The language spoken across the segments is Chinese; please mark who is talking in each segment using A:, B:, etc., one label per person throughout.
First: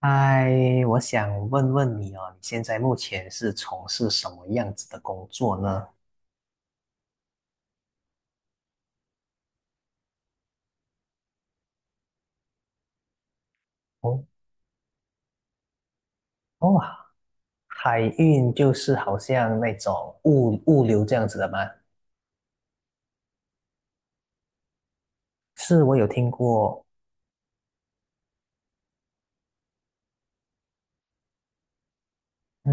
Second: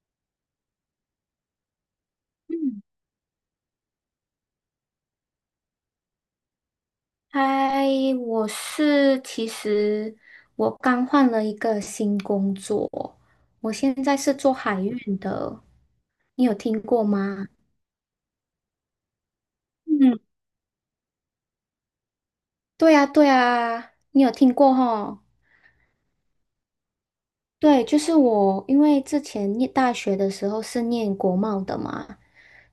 A: 嗨，我想问问你哦，你现在
B: 嗯，
A: 目前是从事什么样子的工作呢？
B: 嗨，其实我刚换了一个新工作，我现在
A: 哦
B: 是做海运的，你有
A: 哦
B: 听过
A: 啊，
B: 吗？
A: 海运就是好像那种
B: 嗯，
A: 物流这样子的吗？
B: 对呀，对呀，你有听过吼？
A: 是，我有听过。
B: 对，就是我，因为之前念大学的时候是念国贸的嘛，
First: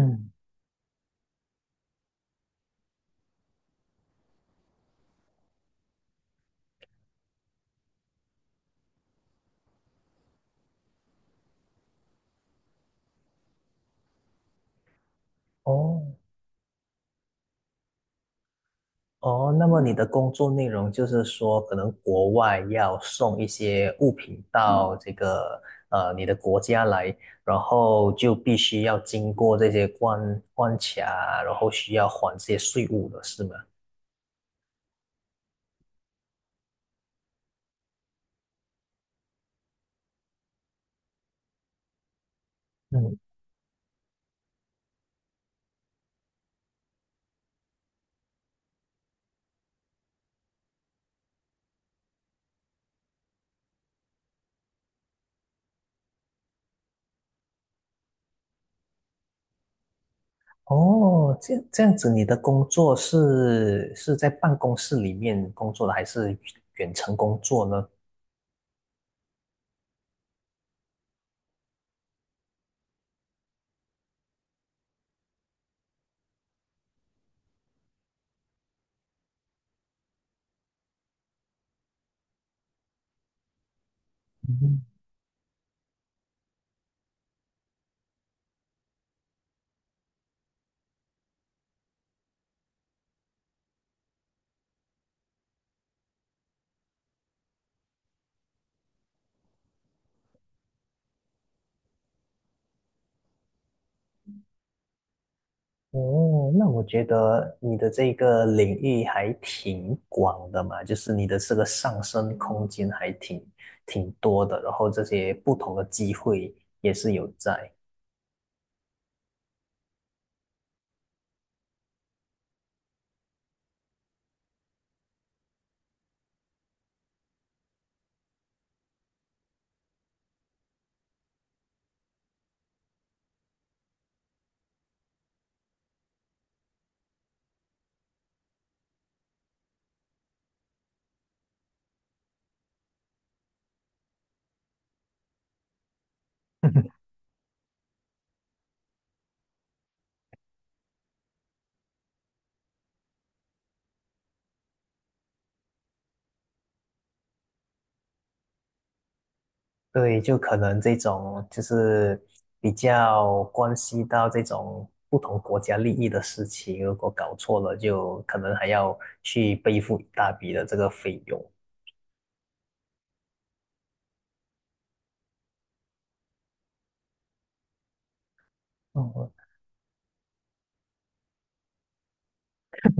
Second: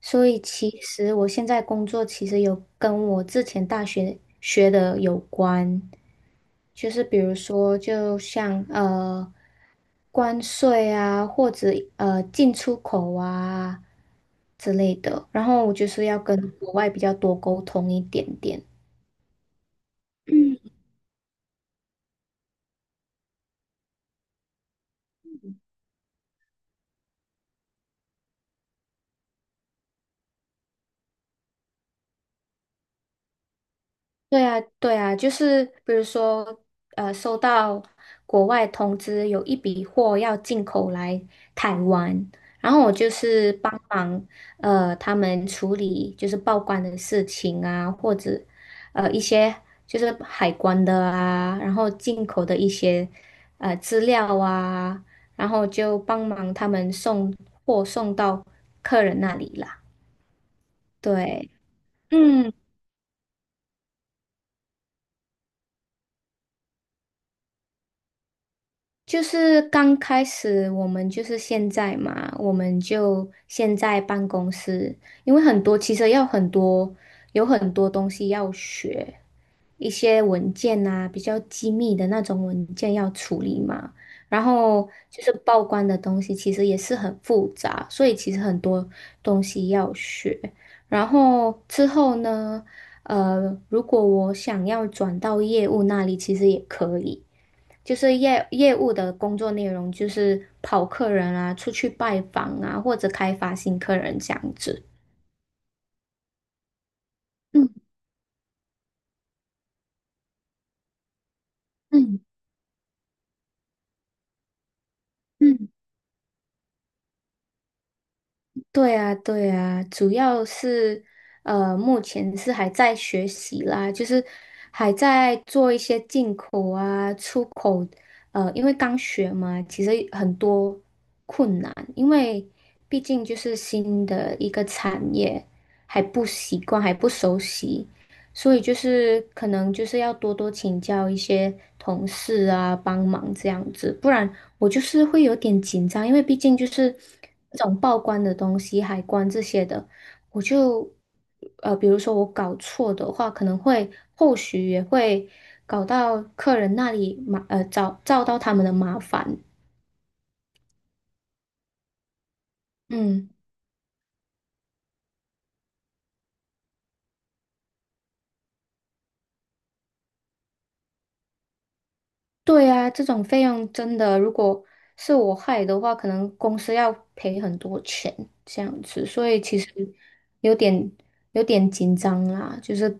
B: 所以其实我现在工作其实有跟我之前大学学的有关。就是比如说，就像关税啊，或者进出口啊之类的。然后我就是
A: 哦
B: 要跟国外比较多沟通一点点。
A: 哦，那么你的工作内容就是说，可能国外要送一些物品到这个你的国家来，然后就必须要经过这些关卡，然后需要还这些税务的是吗？
B: 对啊，对啊，就是比如说，收到国外通知有一笔货要进口来台湾，然后我就
A: 嗯。
B: 是帮忙他们处理就是报关的事情啊，或者一些就是海关的啊，然后进口的一些资料啊，然后就帮忙他们送货送到客人那里啦。
A: 哦，
B: 对，
A: 这样子，你的工作是在办公室里面工作的，还是远程工作呢？
B: 就是刚开始我们就是现在嘛，我们就现在办公室，因为很多其实要很多有很多东西要学，一些文件啊，比较机密的那种文件要处理嘛，然
A: 嗯
B: 后就是报关的东西其实也是很复杂，所以其实很多东西要学。然后之后呢，如果我想要转到业务那里，其实也可以。就是业务的工作内容就是跑客人啊，出去拜访啊，或者开发新客人这样子。
A: 哦，那我觉得你
B: 嗯
A: 的这个领域还挺广的嘛，就是你的这个上
B: 嗯
A: 升空间还挺多的，然后这些不
B: 嗯。
A: 同的机会也是有在。
B: 对啊，对啊，主要是目前是还在学习啦，就是还在做一些进口啊、出口，因为刚学嘛，其实很多困难，因为毕竟就是新的一个产业，还不习惯，还不熟悉，所以就是可能就是要多多请教一些同事啊，帮忙这样子，不然。我就是会有点紧张，因为毕竟就 是这种报关的东西、海关这些的，我就比如说我搞错的话，可能会后续也会搞到客人那里找到他们的麻烦。
A: 对，就可能这种就是比
B: 嗯。
A: 较关系到这种不同国家利益的事情，如果搞错了，就可能还要去背负一大笔的这个费用。
B: 对啊，这种费用真的，如果是我害的话，可能公司要赔很多钱这样子，所
A: 嗯，
B: 以其实有点有点紧张啦，就是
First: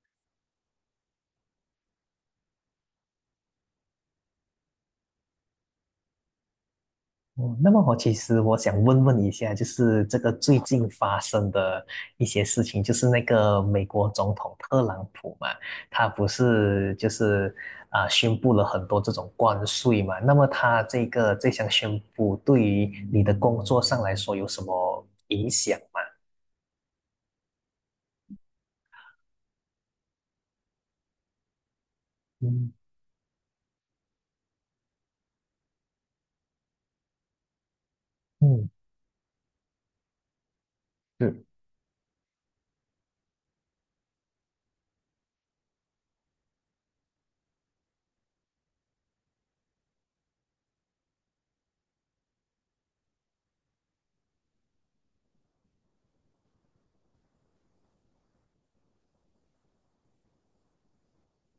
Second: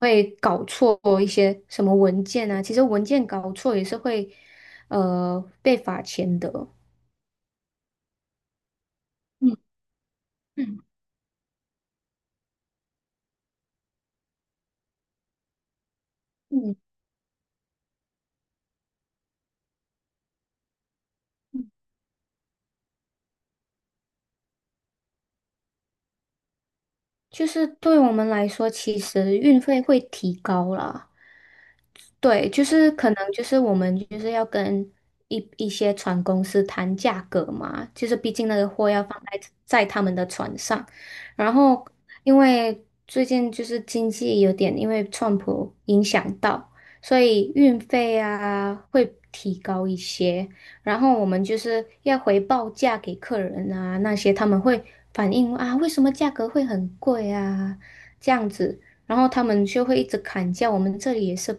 B: 会搞错一些什么文件啊，其实文件搞错也是会被罚钱的。
A: 哦，那么我其实想问问一下，就
B: 嗯
A: 是这个最近发生的一些事情，就是那个美国总统特朗普嘛，他不
B: 嗯
A: 是就是宣布了很多这种关税嘛，那么他这个这
B: 嗯，
A: 项宣布对于你的工作上来说有什么影响吗？
B: 就是对我们来说，其实运费会提高啦。对，就
A: 嗯，
B: 是可能就是我们就是要跟一些船公司谈价格嘛，就是毕竟那个
A: 嗯，
B: 货要放在他们的船上，
A: 是。
B: 然后因为最近就是经济有点因为川普影响到，所以运费啊会提高一些，然后我们就是要回报价给客人啊那些他们会反映啊为什么价格会很贵啊这样子。然后他们就会一直砍价，我们这里也是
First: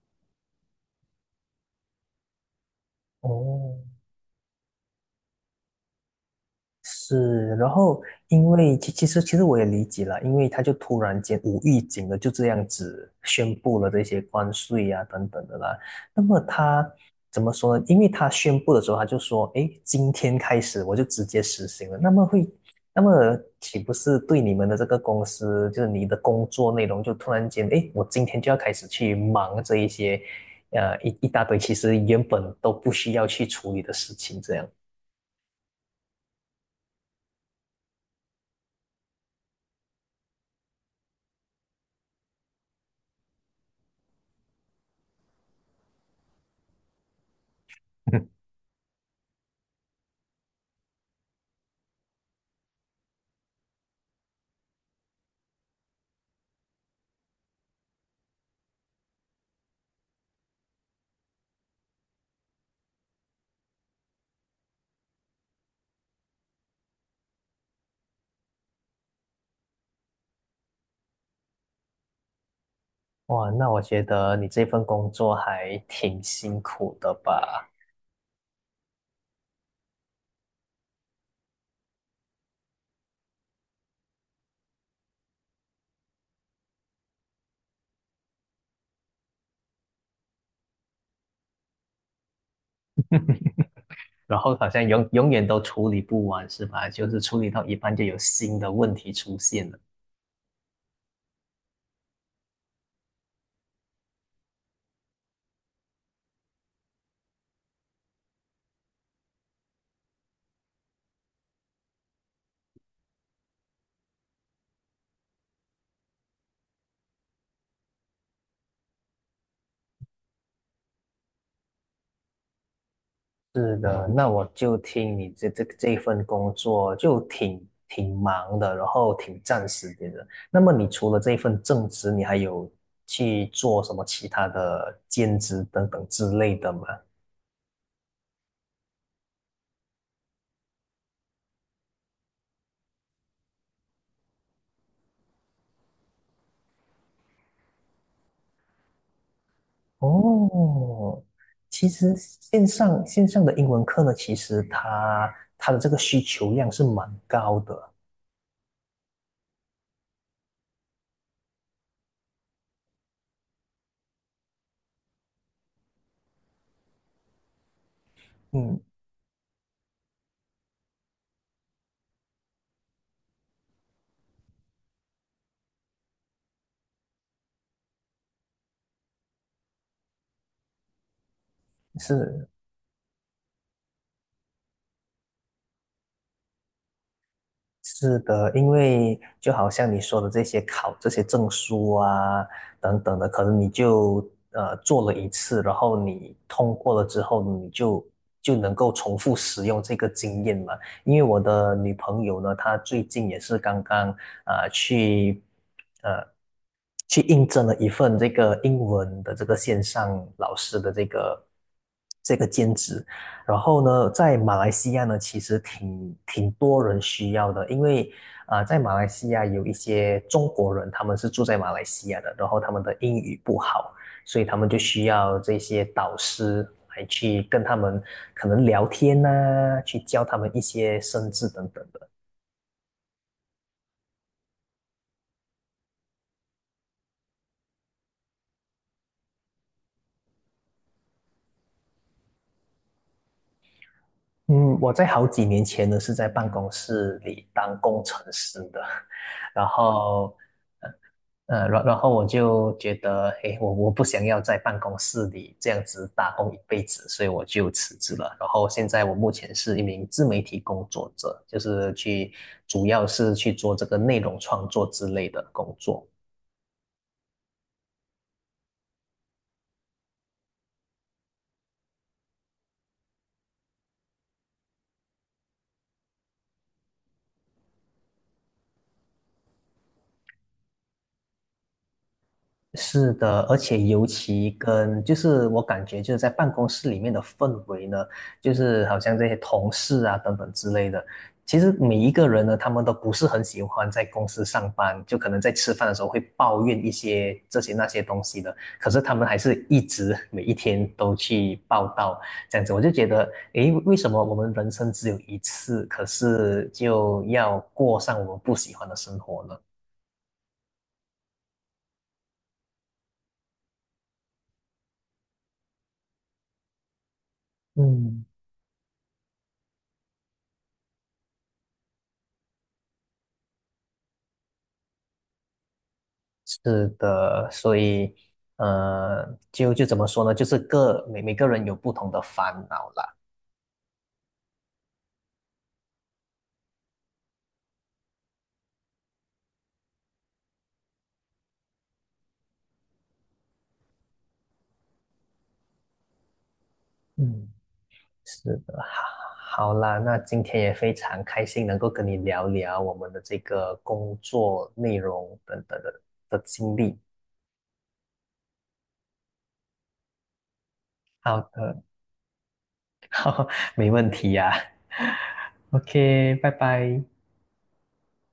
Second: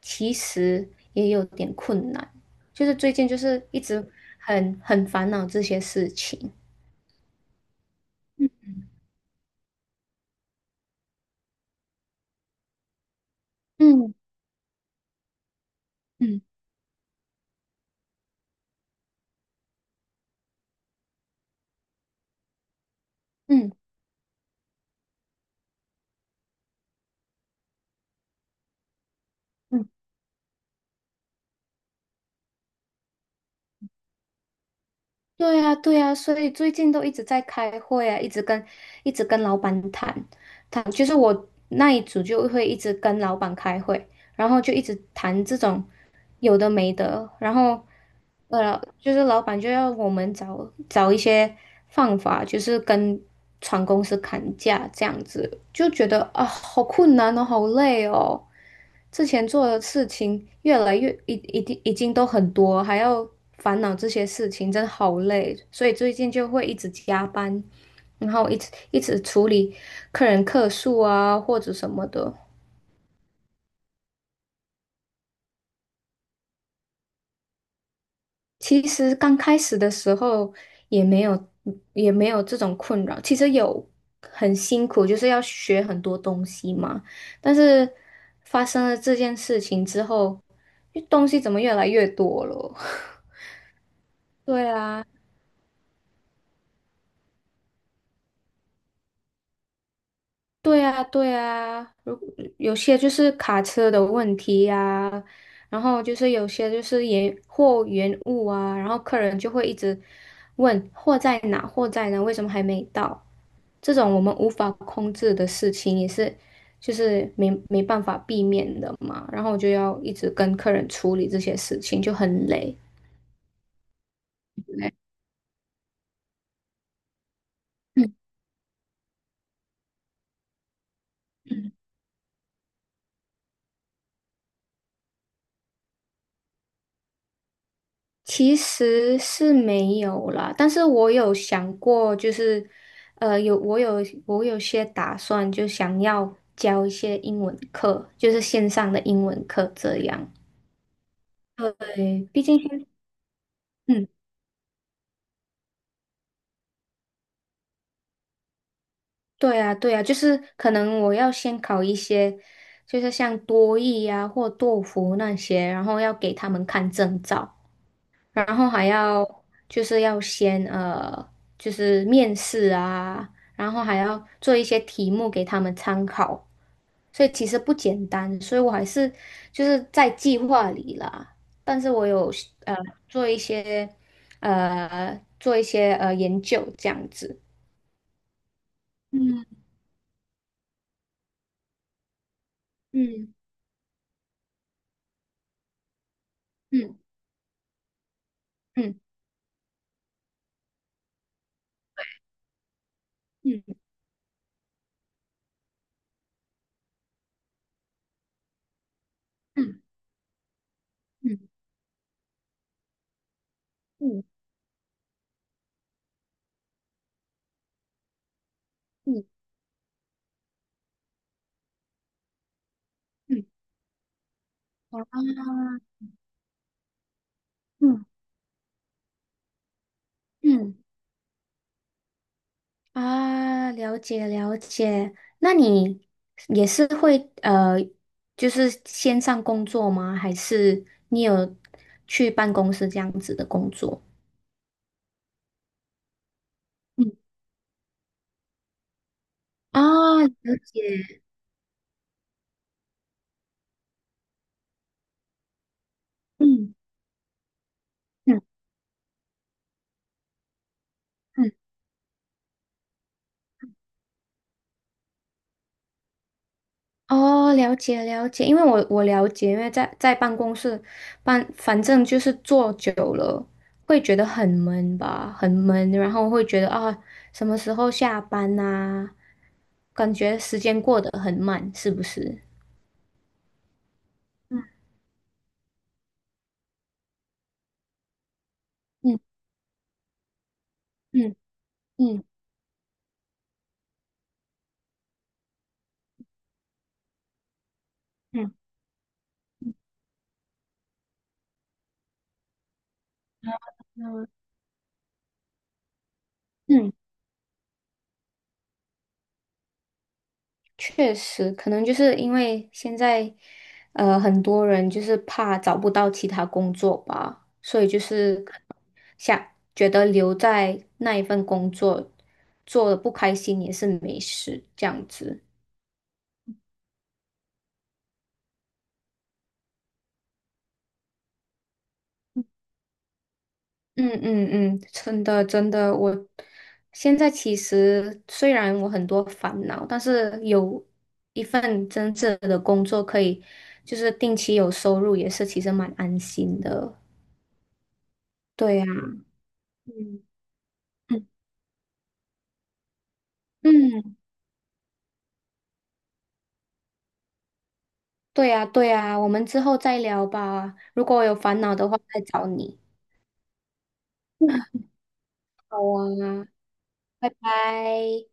B: 其实也有点困难，就是最近就是
A: 哦。
B: 一直很烦恼这些事情。
A: 是，然后因为其实我也理解了，因为他就突然间无预警的就这样子宣布了这
B: 嗯
A: 些关税啊等等的啦。那么
B: 嗯
A: 他怎么说呢？因为他宣布的时候他就说，诶，今天开始我就直接实行了。那么
B: 嗯
A: 岂不是对你们的这个公司，就是你的工作内容就突然间，诶，我今天就要开始去忙这一
B: 嗯，
A: 些，一大堆其实原本都不需要去处理的事情，这样。
B: 对呀对呀，所以最近都一直在开会啊，一直跟老板谈谈，就是我那一组就会一直跟老板开会，然后就一直谈这种有的没的，然后 就是老板就要我们找一些方法，就是跟船公司砍价这样子，就觉得啊，好困难哦，好累哦。之前做的事情越来越一定已经都很多，还要烦恼这些事情，真的好累。所以最近就会一直加班，然后一直一直处理客人客诉啊或者什么的。
A: 哇，那我觉得你这份工作还挺辛苦的吧？
B: 其实刚开始的时候也没有也没有这种困扰，其实有很辛苦，就是要学很多东西嘛。但是发生了这件事情之后，东西怎么越来越多了？
A: 然 后
B: 对
A: 好像
B: 啊，
A: 永远都处理不完，是吧？就是处理到一半就有新的问题出现了。
B: 对啊，对啊。有些就是卡车的问题呀、然后就是有些就是延货延误啊，然后客人就会一直问货在哪，货在哪，为什么还没到？这种我们无法控制的事情也是，就是没办法避免的嘛。然后我就要一直跟客人处理这些事情，就很累。
A: 是的，那我就听你这份工作就挺忙的，然后挺占时间的。那么你除了这份
B: 嗯
A: 正职，你还有去做什么其他的兼职等等之类的吗？
B: 其实是没有啦，但是我有想过，就是，呃，有我有我有些打算，就想要教一些英文课，就是线上的英文课这样。
A: 哦，其实
B: 对，毕竟
A: 线上线上的英文课
B: 嗯，
A: 呢，其实它的这个需求量是蛮高的，
B: 对啊，对啊，就是可能我要先考一些，就是像多益呀或托福那些，然后要给他们看证照。然后
A: 嗯，
B: 还要就是要先就是面试啊，然后还要做一些题目给他们参考，所以其实不简单，所以我还是就是在计划里啦，但是我有
A: 是
B: 呃做一些研究这样子，
A: 是的，因为就
B: 嗯
A: 好像你说的这些考这些证书啊等等的，
B: 嗯
A: 可能你就做了一次，然后你通
B: 嗯
A: 过了之后，你就能够
B: 嗯
A: 重复使用这个经验嘛。因为我的女朋友呢，她最近也是
B: 嗯
A: 刚刚啊、呃去呃去应征了一份这个英文的这个
B: 嗯
A: 线上老师的这个
B: 嗯
A: 这个兼职，然后
B: 嗯
A: 呢，
B: 嗯
A: 在马来西亚呢，其实挺多人需要的，因为在马来
B: 嗯，
A: 西亚有一些中国人，他们是住在马来西亚的，然后他们的英语
B: 嗯
A: 不好，所以他们就
B: 好
A: 需
B: 啊
A: 要这些导师来去跟他们
B: 嗯
A: 可能聊天呐、去教他们一
B: 嗯。
A: 些生字等等的。
B: 啊，了解了解。那你也是会就是线上工作吗？还是你有去办公室这样子的工作？
A: 嗯，我在好几年前呢是在办公
B: 嗯
A: 室里当工程师的，然
B: 啊，
A: 后，
B: 了解。
A: 然后我就觉得，诶，我不想要在办公室里这样子打工一
B: 嗯
A: 辈子，所以我就辞职了。
B: 嗯
A: 然后现在我目前是一名自媒体工作者，
B: 嗯，
A: 就是去主要是去做这个内容创作之类的工作。
B: 哦，了解了解。因为我了解，因为在办公室反正就是坐久了会觉得很闷吧，很闷，然后会觉得啊，什么时候下班呐、感觉时间过得很慢，是不是？
A: 是的，而且尤其
B: 嗯
A: 跟就是我感觉就是在办公室里面的氛围呢，就是好像
B: 嗯
A: 这些同事啊等等之类的，
B: 嗯
A: 其实每一
B: 嗯
A: 个人呢，他们都不是很喜欢在公司上班，就可能在吃饭的时候会抱怨一些这些那些东西
B: 嗯
A: 的，可是他们还是一直每一天都去报道这样子，我就觉得，诶，为什么
B: 嗯
A: 我们人生只有一次，可是
B: 嗯，
A: 就要过上我们不喜欢的生活呢？
B: 确实，可能就是因为现在，很多人就是怕找不到其他工作吧，所以就
A: 嗯，
B: 是可能想觉得留在那一份工作做的不开心也是没事，这样子。
A: 是的，所以，呃，就怎么说呢？就是每个人有不同的烦恼啦。
B: 嗯嗯嗯，真的真的，我现在其实虽然我很多烦恼，但是有一份真正的工作可以，就是定期有收入，也是其实蛮安心的。
A: 嗯是的，
B: 对呀，
A: 好啦，那
B: 嗯
A: 今天也非常
B: 嗯
A: 开心能够跟你聊聊我们的这个工
B: 嗯，
A: 作内容等等的经历。
B: 对呀对呀，我们之后再聊吧。如果我有
A: 好
B: 烦恼
A: 的，
B: 的话，再找你。
A: 没问题呀、
B: 好
A: OK，
B: 啊，
A: 拜拜。
B: 拜拜。